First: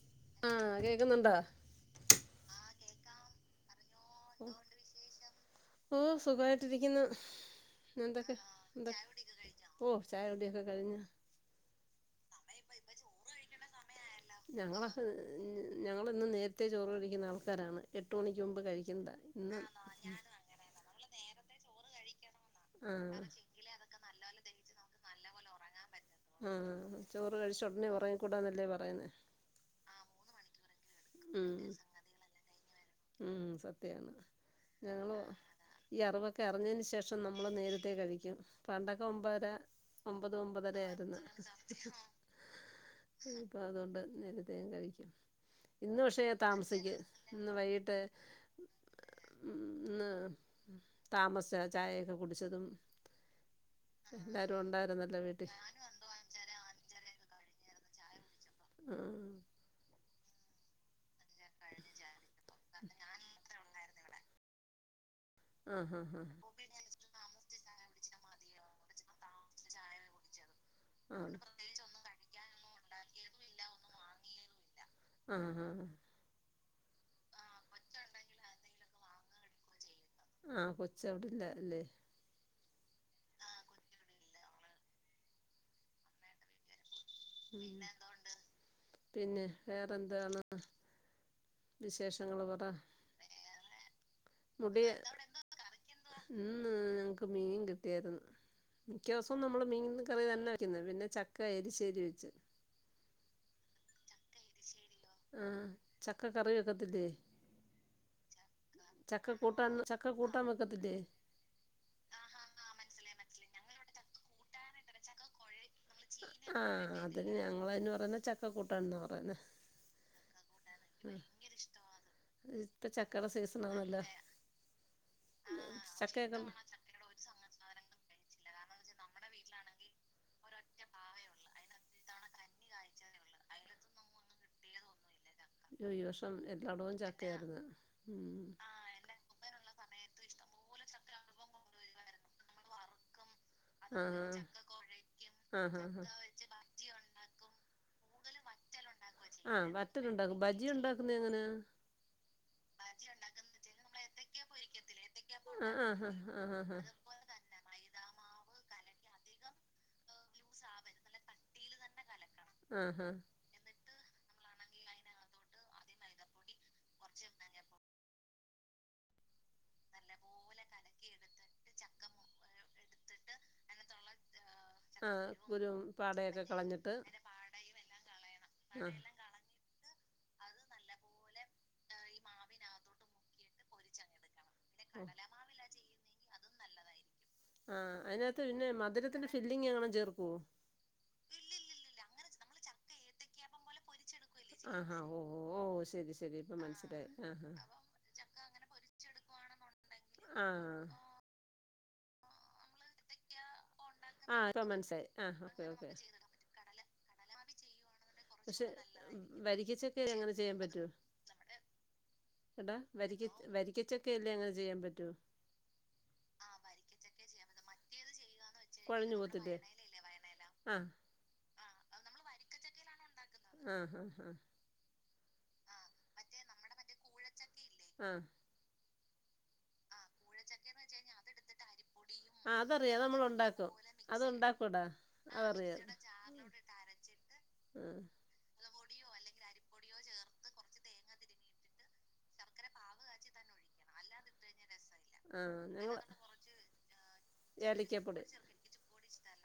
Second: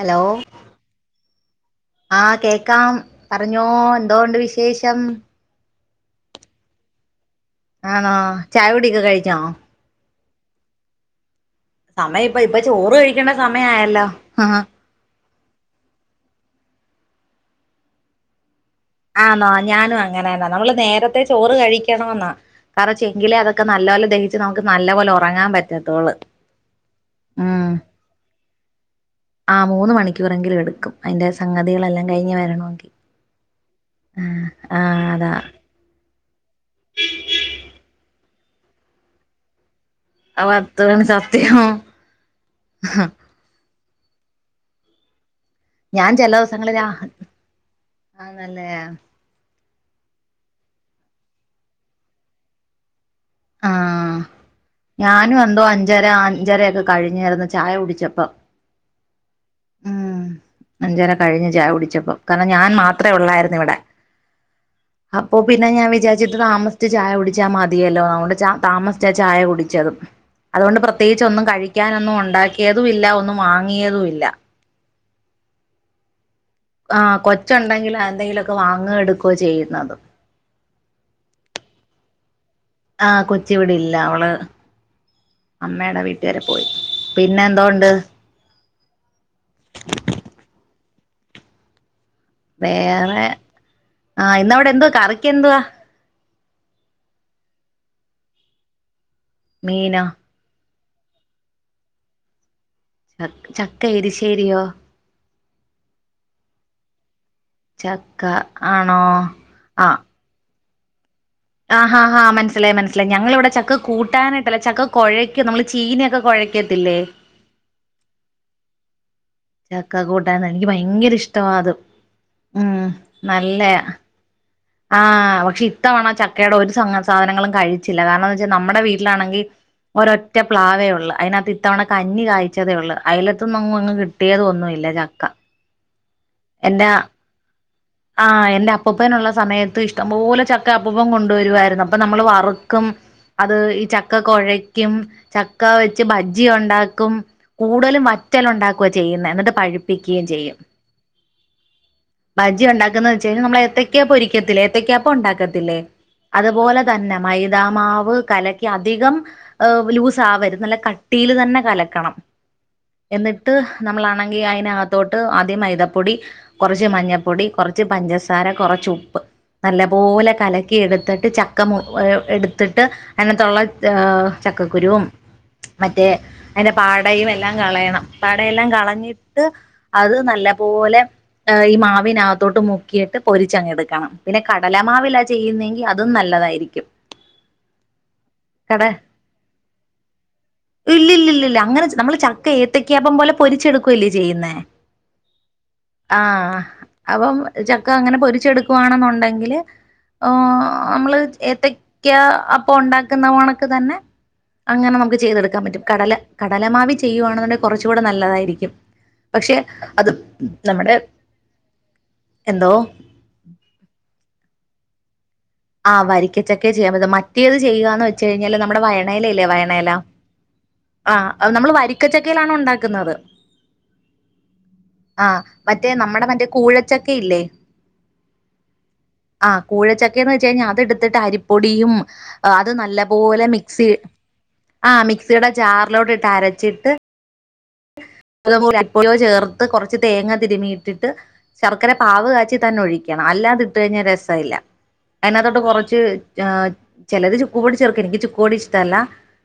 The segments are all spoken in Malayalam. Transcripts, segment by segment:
ഹലോ ആഹ് കേക്കുന്നുണ്ടോ ആഹകേക്കാം പറഞ്ഞോ തൊണ്ട് വിശേഷം ഓ സുഖായിട്ടിരിക്കുന്നു ആണോ ചായ കുടിയൊക്കെ കഴിഞ്ഞോ ചായ കുടിയൊക്കെ കഴിഞ്ഞു സമയം ഇപ്പ ഇപ്പ ചോറ് കഴിക്കേണ്ട സമയയല്ലോ ഞങ്ങള ഞങ്ങള ഇന്നും നേരത്തെേ ചോറ്ടി ന്ന ആൾക്കാരാണ് എട്ട് മണിക്ക് മുമ്പ് കഴിക്കുന്നത് ആ്ന്നോ ഞാനും അങ്ങനെന്ന നമ്മള് നേരത്തെ ചോറ് കഴിക്കണെന്നാ കാരണം ചെങ്കിലേ അതൊക്കെ നല്ല പോലെദഹിച്ച് നമുക്ക് നല്ലപോലെഓർ പറങ്ങാൻറ്റും ആഹ ചോറ് കഴിച്ച ഉടനെ ഉറങ്ങി കൂടാന്നല്ലേ പറയന്നേ റങ്കില എടുക്കും അതി്ന്റെ സംഗതികളെല്ലാം കഴിഞ്ഞ് വരണമെങ്കിൽ ഉം സത്യ ഉ ആഅതാ ഇറിഞ്ഞതിന് ശേഷം നമ്മൾ നേരത്തെേ കഴിക്കും പപണ്ടൊക്കെ മുൻപാരെ ഒമ്പത് പത്ത് മണി ഒമ്പതരായിരുന്നു സത്യം അപ്പൊ അതൊ ട്‌ നേരത്തെ ഞാൻ കഴിക്കും. ഇന്ന് ഞാൻ പക്ഷേ ചില ദിവസങ്ങളിൽ ആ താമസിക്കും ഇന്ന് വൈകി ആന്നല്ലേ? ഇന്ന് താമസിച്ചാ ചായയൊക്കെ കുടിച്ചതും. ആഹ് എല്ലാരും ഉണ്ടായിരുന്നല്ലോ ഞാനും വീട്ടിൽ എന്തോ അഞ്ചര അഞ്ചരയൊക്കെ കഴിഞ്ഞാരന്ന് ചായ കുടി ച്ചപ്പം. ഉം. അഞ്ചര കഴിഞ്ഞു ചായ കുടിച്ചപ്പം. കാരണം ഞാൻ മാത്രേ ഉള്ളായിരുന്നു ഇവടെ. അപ്പൊ പിന്നെ ആ ഞാ ഹാ ഹാ വിചാര്ച്ച്ട്ട് താമസ്ച്ച് ചായ കുടിച്ചാ മത് തിയല്ലോ ച താമസ്ച്ച ചായ കുടിച്ചതും. അതോണ്ട് പ്രത്യേകിച്ച് ആണ് ഒന്നും കഴിക്കാനൊന്നും ഒണ്ടാക്കിയ തുവില്ല. ഒന്നും വാങ്ങിയതും ഇല്ല. ആഹ് ആഹ് ആ കൊച്ചുണ്ടെങ്കില് എന്തെങ്കിലൊക്കെ വാങ്ങ എടുക്കോ ചെയ്യുന്നതും. ആഹ കൊച്ച് അവിടെല്ലാ ല്ലേ? ആ കൊച്ചിവിടെ ഇല്ല. അവള് അമ്മേ ടെ വീട്ടുകാരെ പോയി. പിന്നെ എന്തോണ്ട് പിന്നെ വേറെന്താണ്. വിശേഷ വേറെ ആഹ ഇന്നവിടെ മുടി എന്തുവാ കറിക്കെന്തുവാ? ഇന്ന് ഞങ്ങക്ക് മീൻ കിട്ടിയായ് രുന്നു. മിക്കേസവും നമ്മള് മീൻന്ന് മീനോ കറി തന്നെ വെ പിന്നെ ചക്ക എരിശേരി വെ ച് ച ചക്ക എരിശ്ശേരിയോ? ആ ചക്ക കറി വക്കത്തില്ലേ? ചക്ക ആണോ ആഹ്. ക്കത്തില്ലേ? ആഹ് ഹാഹാ മനസ്സിലായി മനസിലായി ഞങ്ങൾ ഇവിടെ ചക്ക കൂട്ടാനായിട്ട് അല്ല ചക്ക കൊഴയ്ക്ക നമ്മള് ചീന ആഹ് അതിന് ഞങ്ങൾ അതിന് പറയുന്ന ചക്ക കൂ ട്ടാൻന്ന പറയുന്നെ. ചക്ക കൂട്ടാൻന്ന് എനിക്ക് ഭയങ്കര ആഹ് ഇഷ്ടമാ അത് ഉം ഇപ്പ ചക്കയുടെ നല്ലയാ. സീസണാണല്ലോ ആഹ് പക്ഷെഇത്തവണ ചക്കയൊക്കെ ചക്കയുടെ ഒരു സങ്ങ സാധനങ്ങളും കഴിച്ചില്ല. കാരണംഎ വെച്ചാല് നമ്മ മ്മടെ വീട്ടിലാണെങ്കി ഒരൊറ്റ പ്ലാവേ ഉള്ളു. അയിനകത്ത് ഇത്തവണ കഞ്ഞി കായ്ച്ചതേ ഉള്ളൂ. അയിലത്തന്നൊങ്ങുങ്ങ് കിട്ടിയതോ ഒന്നുഇല്ല ചക്ക യോ ഈ വഷം എന്റെ എല്ലായിടവും ചക്കയാര്ന്ന് ആഹ് എന്റെ അപ്പൂപ്പനുള്ള സമയത്ത് ഇഷ്ടംപോലെ ചക് അത് ഈ ചക്ക ആഹ് കൊഴക്കും ചക്ക ആഹ് ആഹ് വെച്ച് ആഹ് ഭജ്ജിയുണ്ടാക്കും കൂടുതലും വറ്റലുണ്ടാക്കും ക്കൊവ ചെയ്യുന്നെ എന്നട്ട് ആഹ് പഴിപ്പിക്കേയും വറ്റലുണ്ടാക്കും ചെയ്യും ബജി ഉണ്ടാക്കുന്നത് എങ്ങനാ പയ് - ജി ഉണ്ടാക്കുന്നെ വെച്ചയ്ഞ നമ്മളേ ക്ക്യ പൊരിക്കത്തില്ലെ ഏത്യക്ക്യാ പ്പുണ്ടാക്കത്തില്ലേ ആഹ് ആഹ് ആഹ് ആഹ് ആഹ് അതുപോലെ തന്നെ മൈതാമാവ് വ് കലക്കി അധികം ലൂസ് ആവര് നല്ല കട്ടിയില് തന്നെ കലക്കണം ആഹ് എന്നിട്ട് നമ്മളാണെങ്കി അയിനകത്തോട്ട് ആദ്യം മൈതപ്പൊടി കൊറച്ച് മഞ്ഞപ്പൊടി കൊറച്ച് പഞ്ചസാര കൊറ ച്ചുപ്പ് നല്ല പോലെ കലക്കി എടുത്തിട്ട് ചക്ക മു എടുത്തിട്ട് അയിനെ തൊള്ള ഏഹ് ചക്കക്കുരുവും ആഹ് ആഹ് കുരു മറ്റേ പാടയൊക്കെ അയിന്റെ കളഞ്ഞിട്ട് പാടയും എല്ലാം കളയണം പാടയെല്ലാം ആഹ് കളഞ്ഞിട്ട് അത് നല്ല പോലെ ഈ മാവിനകത്തോട്ട് മുക്കിയിട്ട് പൊരി ചങ്ങെടുക്കണം പിന്നെ ഓഹ് കടലമാവില ചെയ്യുന്നതെങ്കി അതും നല്ലതായിരി രിക്കും ആഹ അയ്നകത്ത് പിന്നെ മധുരത്തിന്റെ ഫില്ലിങ് എങ്ങണം ചേർക്കോ ഇല്ലല്ലല്ലല്ല തെ ഏത്തക്കപ്പം പോലെ പൊരിച്ചെടുക്കുവല്ലേ ചെയ്യുന്നേ ആഹാ ഓ ഓ ശരി ശരി ഇപ്പൊ ആഹ് മനസിലായി ആഹഹ അപ്പം ചക്ക അങ്ങനെ പോണെന്നുണ്ടെങ്കിൽ ഓഹ് അമ്മള് ഏത്തക്ക ക്യാ അപ്പംഉണ്ടാക്കുന്ന ഉണക്ക് ക് തന്നെ ആഹ് ഇപ്പം അങ്ങനെ മനസ്സിലായി നമുക്ക് ആഹ് ചെയ്തെടുക്കാൻ ഓക്കെ പറ്റും ഓക്കെ കടല കടലമാവി ചെയ്യുവാണ്ന്ന്ണ്ടെ പക്ഷെ അത് വരിക്കചക്കെല് അങ്ങനെ ചെയ്യാൻ പറ്റോ നമ്മുടെ എന്തോ എടാ വരിക്കകേട്ടാ വരി രിക്ക ചക്കെയിൽ അങ്ങനെ ചെയ്യാൻ പറ്റോ ആഹ് വരിക്കച്ചക്കെ ചെയ്യാൻ പറ്റ മറ്റേത് ചെയ്യാന്ന് വെ ച്ചഴിഞ്ഞാല് നമ്മുടെ കുഴഞ്ഞു വയണഇല ഇല്ലേ പോവത്തില്ലേ വയണലാ ആഹ് ആ അത് നമ്മൾവയറ്റ് വിക്കച്ചക്കയിലാണോ ഉണ്ടാക്ക്ന്നത് ആഹ് ആഹ് ആഹ് ആ മറ്റേ നമ്മുടെ മറ്റേ കൂഴച്ചക്കെ ഇല്ലേ ആഹ ആഹ കൂഴച്ചക് ക്കെന്ന് വെച്ചഴിഞ്ഞാൽ അത് ഇട്ത്തിട്ട് അരിപ്പൊടിയും ആഹ് അത് അതറിയാം നമ്മൾ നല്ലപോലെ ഉണ്ടാക്കും മിക്സി അത് ഉണ്ടാക്കൂടാ ആ മിക്സിയുടെ അതറിയാം ജാറിലോട്ട് ഇട്ട് അരച്ചിട്ട് ആഹ് അതേപോലെ [unintelligible] ചേർ ത്ത് കുറച്ച് തേങ്ങ തിരുമ്മി ഇട്ടിട്ട് ശർക്കര പാവ് കാച്ചി തന്നെ ഒഴിക്കണം അല്ലാതി ഇട്ട് കഴിഞ്ഞാൽ രസമില്ല. അതിനാത്തോട്ട് ആഹ് കുറച്ച് ഞങ്ങള് ചിലര് ചുക്ക്പൊടി ചേർക്കും എനിക്ക് ഏലക്കാപ്പൊടി ചുക്ക്പൊടി ഇഷ്ടല്ല.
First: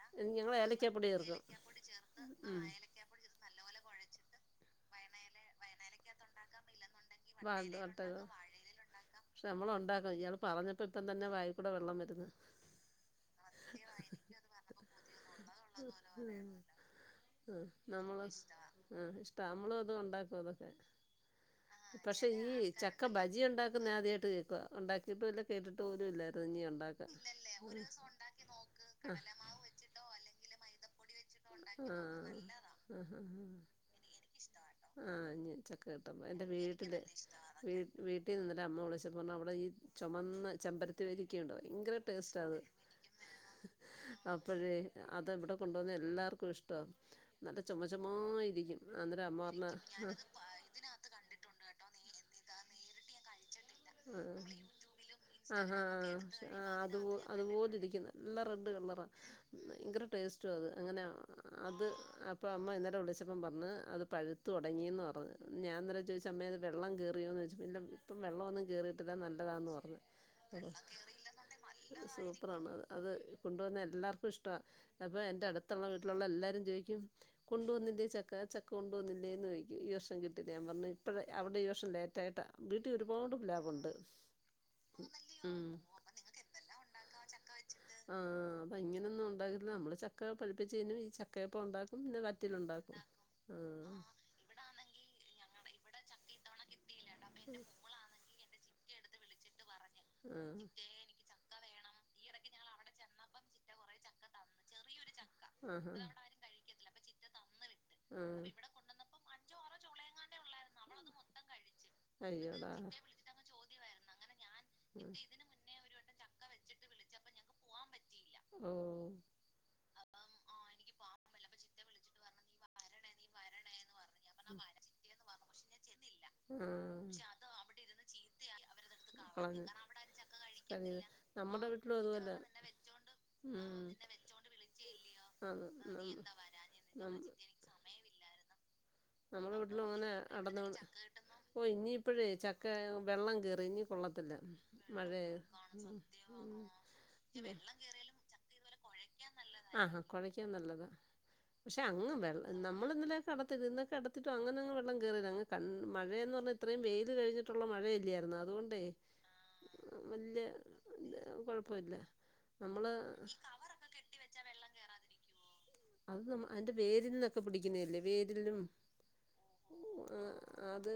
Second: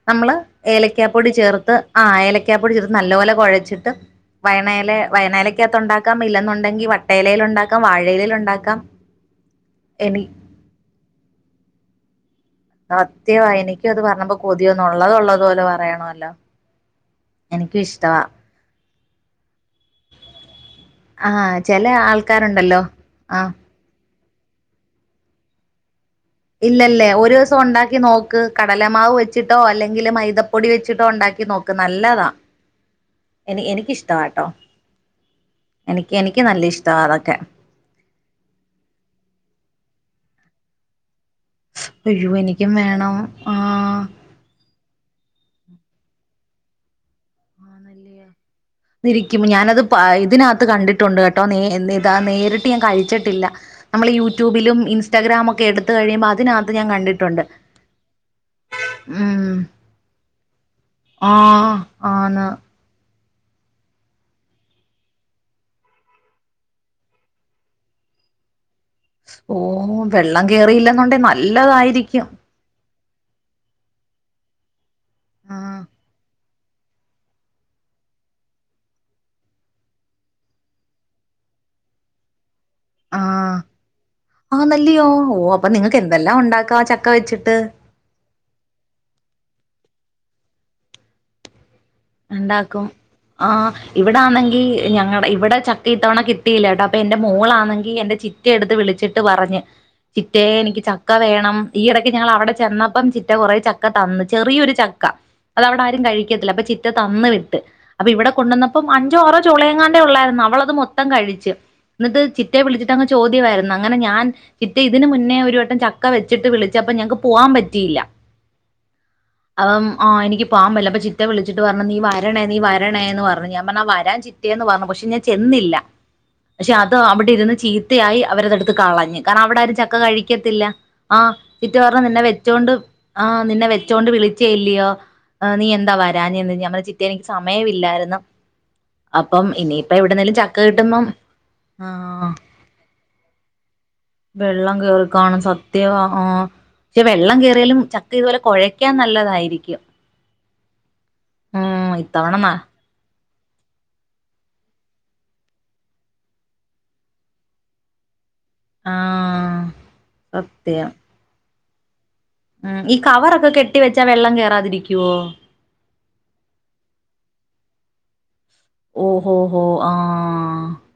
നമ്മള് ഞങ്ങൾ ഏലക്കാപ്പൊടി ചേർക്കും ചേർത്ത് ആ ഉം ഏലക്കാപ്പൊടി ചേർത്ത് ല്ലപോലെ കുഴച്ചിട്ട് വയണെല വയണേലാക്കാത്ത് ഉണ്ടാക്കാം ഇില്ലെന്നുണ്ടെങ്കി വ വാണ്ട വട്ട പക്ഷെ നമ്മള ഉണ്ടാക്കും എനി ഇയാൾ പറഞ്ഞപ്പോ ഇപ്പം തന്നെ വായിക്കൂടെ വെള്ളം വരുന്ന്. സത്യമായി എനിക്കും അത് പറഞ്ഞപ്പൊ കൊതിയോന്നുള്ളതള്ള ത് പോലെ പറയണമല്ലോ ആഹ് എനിക്കും ഇഷ്ടവാ നമ്മള് ആ ഇഷ്ടാ നമ്മള് അത് ഉണ്ടാക്കും അതൊക്കെ ആ ചില പക്ഷെ ഈ ആൾക്കാരുണ്ടല്ലോ ചക്ക ഭജി ആ ഉണ്ടാക്ക് [unintelligible] ആദ്യയ്ട്ട് കേക്കുവാ ഉണ്ടാക്കിട്ടുല്ല കേട്ട്ട്ട് ഇല്ലല്ലേ ഒരൂസം ഉണ്ടാക്കി നോക്ക് കടലമാവ് ആഹ് വെച്ച്ട്ടോ അല്ലെങ്കില് മൈദ [unintelligible] എനി എനിക്കിഷ്ടവാട്ടോ എനിക്ക് [unintelligible] എനിക്ക് എന്റെ നല്ല വീട്ട്ല് ഇഷ്ടവാ അതൊക്കെ വീട്ടിൽ നിന്ന് അമ്മ വിളിച്ചപ്പോ പർഞ് അവ്ടെ ഈ ചോമന്ന ചെമ്പരത്തി വരി ക്കെണ്ട് ഭയങ്കര അയ്യോ ടെസ്റ്റാ അത് എനിക്കും വേണം ആഹ് അപ്പയെ [unintelligible] കൊണ്ട് വന്ന് എല്ലാർ ഷ്ട്ടാ നല്ല ആണല്ലേ ചോമചോമായിരി ഇരിക്കും ഞാനത് പ ഇതിനകത്ത് കണ്ടിട്ടുണ്ട് കേട്ടോ നേ ഇതാ നേര് ഞാ കയ്ച്ച്ട്ടില്ല എടുത്ത് കഴിയുമ്പോൾ അതിനകത്ത് ഞാൻ അത്പോ കണ്ടിട്ടുണ്ട് അത്പോലെ ഇരിക്ക്ന്ന നല്ല റെഡ് കളറാ ഉം ഭയങ്കര ടേസ്റ്റുഹാ ആത് അങ്ങനെയാ ആഹ് അത് അപ്പ ആന്ന് അമ്മ ഇന്നലെ വിളിച് ൾച്ചപ്പം പറഞ് അത് പഴുത്ത് തുടങ്ങിന്ന് പർഞ് ഞാൻ ഇന്നലെ ചോയ്ച്ച് അമ്മേ അത് വെള്ളം കയറിയോന്ന് ചോയ്ച്ചപ്പം ഇല്ല ഇപ്പം വെള്ളോന്നും [unintelligible] ഓ വെള്ളം കേറിയില്ലെന്നോണ്ടേ നല്ലതായിരിക്കും സൂപ്പറാണ് അത് അത് കൊണ്ട് വന്ന എല്ലാർക്കും ഇഷ്ടാ അപ്പ എന്റെ ആഹ് അട്ത്ത്ള്ള വീട്ട്ലുള്ള എല്ലാരും ചോദിക്കും കൊണ്ടുവന്നില്ലേ ചക്ക ചക്ക കൊണ്ടുവന്നില്ലേന്ന് ചോദിക്കും ഈ വർഷം കിട്ടില്ല ഞാ പറഞ്ഞു ഇപ്പോഴ അവിടെ ഈ വർഷം ലേറ്റായിട്ടാ വീട്ടിൽ ഒരുപാട് പിലാവ് ഉണ്ട് ആഹ് അല്ലിയോ ഓ അപ്പൊ നിങ്ങക്ക് എന്തെല്ലാം ഉണ്ടാക്കാം ചക്ക വെച്ച് ട്ട് ആഹ് അപ്പ ഇങ്ങനെയൊന്നും ഉണ്ടാകില്ല നമ്മള് ചക്ക പഴിപ്പിച്ച് തിന്നും ഈ ചക്കയപ്പം ഉണ്ടാക്കും പിന്നെ ഉണ്ടാക്കും വറ്റലുണ്ടാക്കും ആ ആഹ് ഇവിടൊണെങ്കി ഞങ്ങടെ ഇവിടെ ചക്ക - ഈ തവണ കിട്ടിയില്ല കേട്ടോ എന്റെ മോളാണെങ്കിൽ എന്റെ ചിറ്റ എടുത്ത് വിളിച്ചു വച്ചിട്ട് പറഞ് ചിറ്റേ ആഹ് എനിക്ക് ചക്ക വേണം ഈയിടക് ക്ക് ഞങ്ങളവിടെ ചെന്നപ്പം ചിറ്റ കുറെ ചക്ക തന്ന് ചെറിയൊരു ചക് അതവിടെ ആഹാ ആരും കഴിക്കത്തില്ല അപ്പൊ തന്ന് വിട്ട് അപ്പൊ ഇവിടെ ആഹ് കൊണ്ടന്നപ്പം അഞ്ചോ ആറോ ചൊളയങ്ങാണ്ടേ ഒള്ളായിര്ന്നു അവള് അത് മൊത്തം കഴിച്ച് എന്നിട്ട് ചിറ്റെ അയ്യോടാ വിളിച്ചിട്ടങ്ങ് ചോദ്യവായിരുന്ന്, അങ്ങനെ ഞാൻ ചിറ്റെ ഇതിന് മുന്നേ ഒരു വട്ടം ചക്ക വെച്ചിട്ട് വിളി ചെലപ്പോ ഞങ്ങക്ക് പോവാൻ പറ്റിയില്ല ഓഹ് അം ആഹ് എനിക്ക് പോവാൻ പറ്റിയില്ല അപ്പൊ ചിറ്റ വിളി പറഞ്ഞു നീ വരണേ നീ വരണേന്ന് പറഞ്ഞു ഞാൻ പറഞ്ഞു ആഹ് വരാ ഞാൻ ചിറ്റെന്ന് പറഞ്ഞു പക്ഷെ ഞാൻ ചെ ഇന്നില്ല പക്ഷെ അത് അവിടെ ആഹ് ഇരുന്ന് ചീത്തയായി അവരതെടു കളഞ്ഞു കാരണം അവിടെ കളഞ്ഞ് ആരും ചക്ക കഴിക്കത്തില്ല കളഞ്ഞ് ആ നമ്മുടെ ചിറ്റ വീട്ടിലും പറഞ്ഞ നിന്നെ അതുപോലെ വെച്ചോണ്ട് ആ നിന്നെ ഉം വെച്ചോണ്ട് അതെ വിളിച്ചല്ലയോ നീ എന്താ നമ്മ വരാ [unintelligible] ചിറ്റെ എനിക്ക് സമയമില്ലായിരുന്നു അപ്പം നമ്മളെ വീട്ടിലും ഇനിയിപ്പ എവിടുന്നേലും ചക്ക അങ്ങനെ കിട്ടുമ്പം ഓ ഇനിയിപ്പഴേ ആ ചക്ക വെള്ളം കേറി ഇനി കൊള്ളത്തില്ല വെള്ളം മഴയായ കേറിക്കാണും സത്യവാ ആഹ് ഉം പക്ഷെ വെള്ളം കേയറിയാലും ചക്ക ഇതുപോലെ കൊഴയ്ക്കാൻ നല്ലതായിരിക്കും ആഹാ കുഴയ്ക്കാൻ നല്ലതാ ഉം ഇത്തവണ [unintelligible] അടത്തി തിന്ന് അങ്ങനെങ് വെള്ളം കയറെല്ലെ ക മഴയ പറഞ്ഞാ ഇത്രയും വെയിൽ കഴിഞ്ഞിട്ടുള്ള മഴയല്ലായിരുന്നോ അത് അതോണ്ടെ ആഹ് സത്യം [unintelligible] [unintelligible] ഉം ഈ കവറൊക്കെ കെട്ടി വെച്ചാ വെള്ളം കേറാതിരിക്കുവോ അത് അതിന്റെ വേരിൽനിന്നൊക്കെ പിടിക്കുന്നതല്ലേ വേരി ഇതിലും ഓഹോഹോ ആഹ് അത്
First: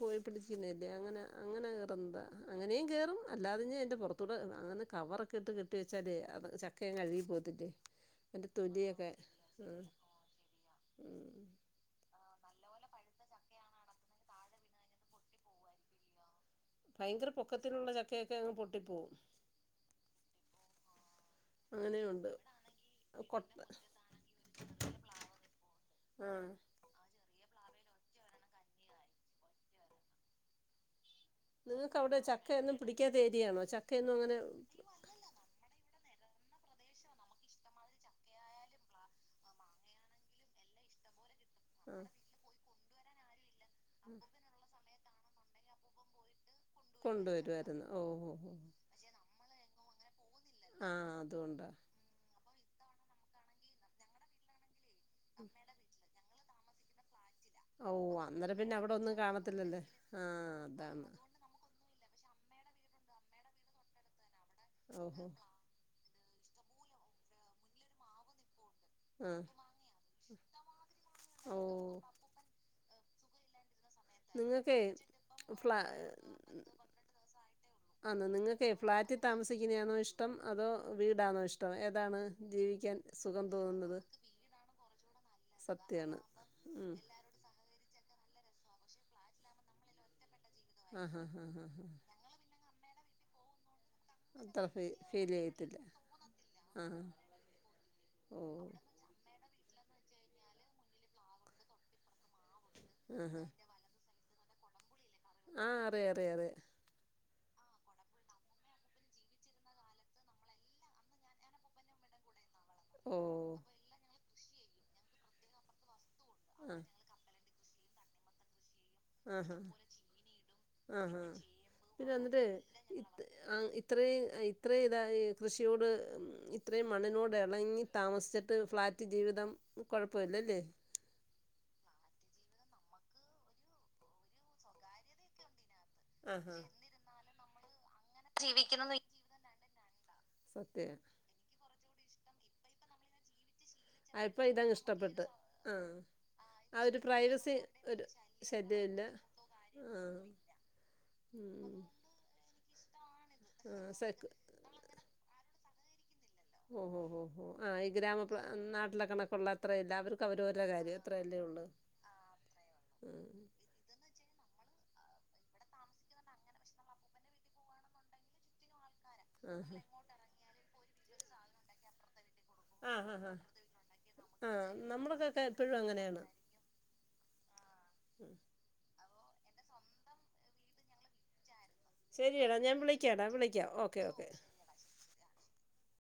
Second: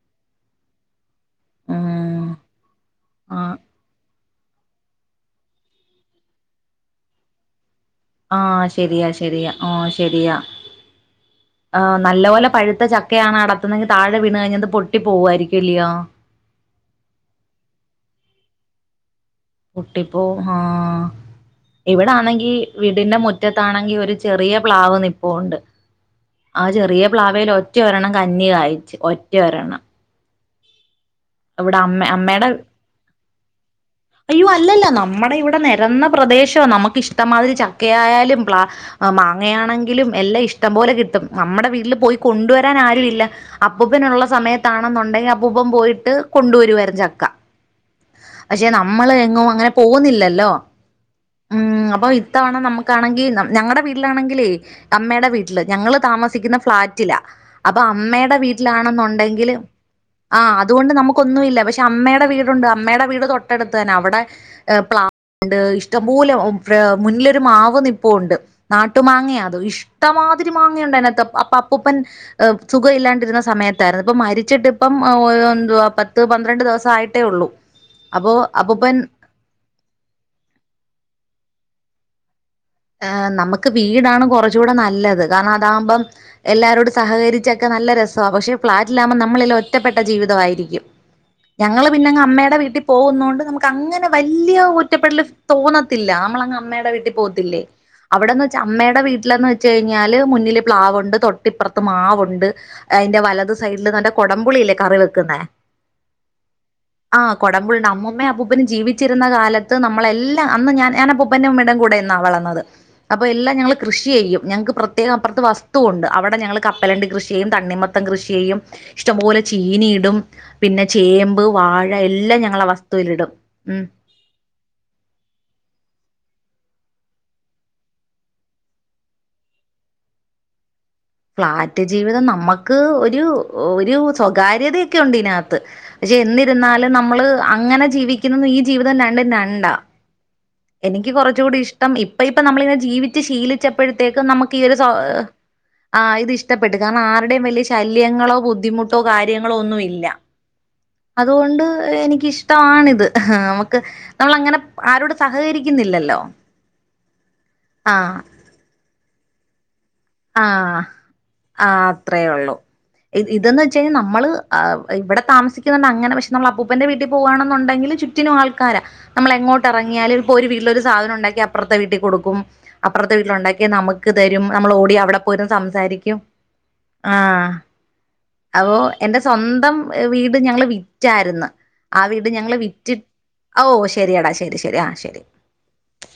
പോയി പിടിക്കുന്നില്ലേ അങ്ങനെ അങ്ങനെ കേറ്ന്താ ഉം അങ്ങനെയും കേറും ആഹ് അല്ലാതെ ഇഞ്ഞി അയിന്റെ പുറ അതൂടെ അങ്ങനെ കവറൊക്കെ ഇട്ട് കെട്ടി വെച്ചാലെ അത് ചക്കയങ്ങ് അഴുകി പോത്തില്ലേ ആഹ് ശെരിയാ ശരി ഓ ശരിയാ ഉം നല്ല പോലെ പഴുത്ത ചക്കയാണ് അടർത്തുന്നെങ്കിൽ താഴെ ടെ വീണ് കഴിഞ്ഞാൽ അത് പൊട്ടി പോവായിരിക്കുല്ലയോ ഭയങ്കര പൊക്കത്തിനുള്ള ചക്കയൊക്കെ അങ്ങ് പൊട്ടിപ്പോവും കുട്ടിപ്പോ ആ അങ്ങനെയുണ്ട് ഇവിടാണെങ്കി വീടിന്റെ കൊട്ട മുറ്റത്താണെങ്കി ഒരു ചെറിയ പ്ലാവ് നിപ്പുണ്ട് ആഹ് ആ ചെറിയ പ്ലാവേല് ഒറ്റ ഒറ്റ ഒരെണ്ണം കഞ്ഞി കായ്ച്ച് ഒറ്റ ഒരെണം. നിങ്ങക്ക് അവിടെ അമ്മേടെ ചക്കയൊന്നും പിടിക്കാത്തെ ഏരിയാണോ? ചക്കയൊന്നും അങ്ങനെ അയ്യോ അല്ലല്ല നമ്മടെ ഇവിടെ നെരന്ന പ്രദേശവാ നമുക്ക് ഇഷ്ടംമാതിരി ചക്കയായാലും പ്ല മാങ്ങയാണെങ്കിലും എല്ലാം ഇഷ്ടം പോലെ കിട്ടും. നമ്മുടെ വീട്ടിൽ ആഹ് പോയി കൊണ്ടുവര എത്താൻ ആരുമില്ല. അപ്പൂപ്പനുള്ള സമയത്താണ് വേണന്നുണ്ടെങ്കിൽ അപ്പൂപ്പൻ പോയി കൊണ്ടുവരുവായിര്ന്നു ചക്ക. കൊണ്ടുവരുമായിരുന്നു ഓ ഓ ഓ പക്ഷെ നമ്മള് എങ്ങും അങ്ങനെ പോവുന്നില്ലല് ല്ലോ ആഹ് അതുകൊണ്ടാ ഉം അപ്പം ഇത്തവണ നമ്മ കാണെങ്കിൽ ഞങ്ങടെ വീട്ടിലാണെങ്കിലേ അമ്മയിടെ വീട്ടില് ഞങ്ങള് താമസ് രിക്ക്ന്ന ഫ്ളാറ്റില അപ്പൊ ഓ അമ്മേടെ അന്നേരം പിന്നെ അവിടെ ഒന്നും വീട്ടിലാണെന്നുണ്ടെങ്കില് കാണത്തില്ലല്ലേ ആ ആഹ് അത് അതുകൊണ്ട് അതാണ് നമുകൊന്നു ഇല്ല പക്ഷെ അമ്മേ ടെ വീടുണ്ട് അമ്മേടെ വീട് തൊട്ടടുത്ത് തന്നെ അവിടെ എ ഓഹോ പ്ലാവുണ്ട് ഇഷ്ടം മൂലം അ മുന്നിലൊരു മാവ് നിപ്പുണ്ട് നാട്ടു മാങ്ങയാ ആഹ് അതോ ഇഷ്ടമാതിരി മാങ്ങയുണ്ടഅതിനത്ത് അപ്പ ഓ അപ്പൂപ്പൻ ങ് സുഖ ഇല്ലാണ്ടിരുന്ന സമയ ഇണ്ടായിരുന്നു ഇപ്പ മരിച്ചിട്ട് ഇപ്പം ഒ ന്ന് ള ആ അപ്പോ നിങ്ങൾക്ക് അപ്പൂപ്പൻ ഫ്ലാറ്റിൽ താമസിക്കുന്നതാണോ ഇഷ്ടം അതോ വീടാണോ ഇഷ്ടം ഏതാണ്? ജീവിക്കാൻ അ സുഖം നമക്ക് തോന്നുന്നത് വീടാണ് കുറച്ചുടെ നല്ലത് കാരണം അതാകുമ്പം സത്യാണ് എല്ലാരോടും ഉം സഹകരിച്ചൊക്കെ നല്ല രസ സോ പക്ഷേ ഫ്ലാറ്റിലാവുമ്പോൾ നമ്മള് ഒറ്റപ്പെട്ട ജീവിതമായി ഇരിക്കും ആഹ് ആഹ് ആഹ് ആഹ് ഞങ്ങള് പിന്നെ അമ്മേടെ വീട്ടിൽ പോവുന്നോണ്ട് നമുക്ക് അങ്ങനെ വല്ല്യ അത്ര ഫീ ഒറ്റപ്പെടൽ ഫീൽ ചെയ്യത്തില്ല തോന്നത്തില്ല നമ്മളങ്ങ് അമ്മടെ ആഹ് വീട്ടിൽ പോവത്തില്ലേ ഓ അവിടെന്ന് അമ്മേടെ വീട്ടിലന്ന് ന്ന് വെച്ച് കഴിഞ്ഞാല് മുന്നില് പ്ലാവുണ്ട് തൊട്ടിപ്പുറത്ത് മാവുണ്ട് അയിന്റെ വലത് സൈഡില് [unintelligible] കുടമ്പുളില്ലേ കറിവ ആ അറിയാറിയറിയാം. കുടമ്പുളിണ്ട് അമ്മുമ്മേം അപ്പൂപ്പനും ജീവിച്ചിരുന്ന കാലത്ത് നമ്മളെല്ലാം അന്ന് ഞാൻ ഞാൻ അപ്പൂപ്പന്റേം അമ്മുമ്മേടേം കൂടെനിന്നാ വളർന്നത്. ഓ അപ്പൊ എല്ലാം ഞങ്ങള് കൃഷി ചെയ്യും. ഞങ്ങക്ക് പ്രത്യേകം അപ്പുറത്ത് വസ്തു ഒണ്ട്. അവടെ ഞങ്ങള് ആഹ് കപ്പലണ്ടി കൃഷി ചെയ്യും തണ്ണിമ ത്തൻ കൃഷി ചെയ്യും. ഇഷ്ടംപോലെ ആഹാ ചീനിയിടും പിന്നെ ആഹാ ചേമ്പ് വാഴ എല്ലാം ഇതെന്താ ഞങ്ങളാ ഇത് വസ്തുവിലിടും ഉം ഇത്രേം ഇത്രേ ഇതായി കൃഷിയോട് ഇത്രേം മണ്ണിനോട് എണങ്ങി താമസിച്ചിട്ട് ഫ്ളാറ്റ് ജീവിതം കൊഴപ്പവില്ലല്ലേ? ഫ്ളാറ്റ് ജീവിതം നമ്മക്ക് ഒരു ഒരു സ്വകാര്യതൊക്കെയുണ്ട് ഇതിനാത്ത്. പക്ഷെ ആഹാ എന്നിരുന്നാലും നമ്മള് അങ്ങനെ ജീവിക്കുന്നതും ഈ ജീവിതോം രണ്ട് രണ്ടാ. സത്യ എനിക്ക് കുറച്ച് കൂടി ഇഷ് ടം ഇപ്പ ഇപ്പ നമ്മളിങ്ങനെ ജീവിച്ച് ശീലിച് ച്ചപ്പഴത്തേക്കും അപ്പൊ നമ്മക്ക് ഈ ഇതങ്ങ് ഒരു സൗ ഇഷ്ടപ്പെട്ട് ആ ഇത് ഇഷ്ടപ്പെട്ട്. ആ ഒരു കാരണം ആരുടേം പ്രൈവസി വല്ല്യ ഒരു ശല്യങ്ങളോ ബുദ്ധിമുട്ടോ ശല്യമില്ല കാര്യങ്ങളോ ഒന്നും ആ ഇല്ല അതുകൊണ്ട് ഉം എനിക്കിഷ്ടവാണിത്. ഹാ ആ നമ്മക്ക് സെക്ക് നമ്മളങ്ങനെ ആരോടും സഹകരിക്കുന്നില്ലല്ലോ. ഓഹോ ഹോ ഹോ ആഹ് ഈ ഗ്രാമപ നാ നടക്കണ കൊള്ള ആഹ് ആഹ് അത്രേയൊള്ളൂ ഉം ഇതന്ന് വെച്ചു കഴിഞ്ഞാ നമ്മള് ആഹ് ഇവിടെ താമസിക്കുന്നോണ്ടങ്ങനെ പക്ഷെ നമ്മളപ്പൂപ്പന്റെ വീട്ടി പോവ്വാണന്നൊണ്ടെങ്കില് ചുറ്റിനും ആൾക്കാരാ. ആ നമ്മളെങ്ങോട്ടെറങ്ങിയാലും ഇപ്പോ ഒരു വീട്ടിലൊരു സാധനം ഒണ്ടാക്കിയാ അപ്പറത്തെ വീട്ടി കൊടുക്കും. ആ അപ്പറത്തെ ആ ആ വീട്ടിലൊണ്ടാക്കിയാ നമ്മക്ക് തരും ആ നമ്മളോ നമ്മുടെക്കൊക്കെ അവിടപോയിരുന്നു എപ്പോഴും സംസാരിക്കും അങ്ങനെയാണ് ആഹ് അപോ എന്റെ സ്വന്തം വീട് ഞങ്ങള് വിറ്റാരുന്ന്. ആ വീട് ഞങ്ങള് ശരിയെടാ ഞാൻ വിറ്റു വിളിക്കാടാ ഓ വിളിക്കാം ഓക്കെ ഓക്കെ ശരിയടാ ശരി ശരി ആ ശരി.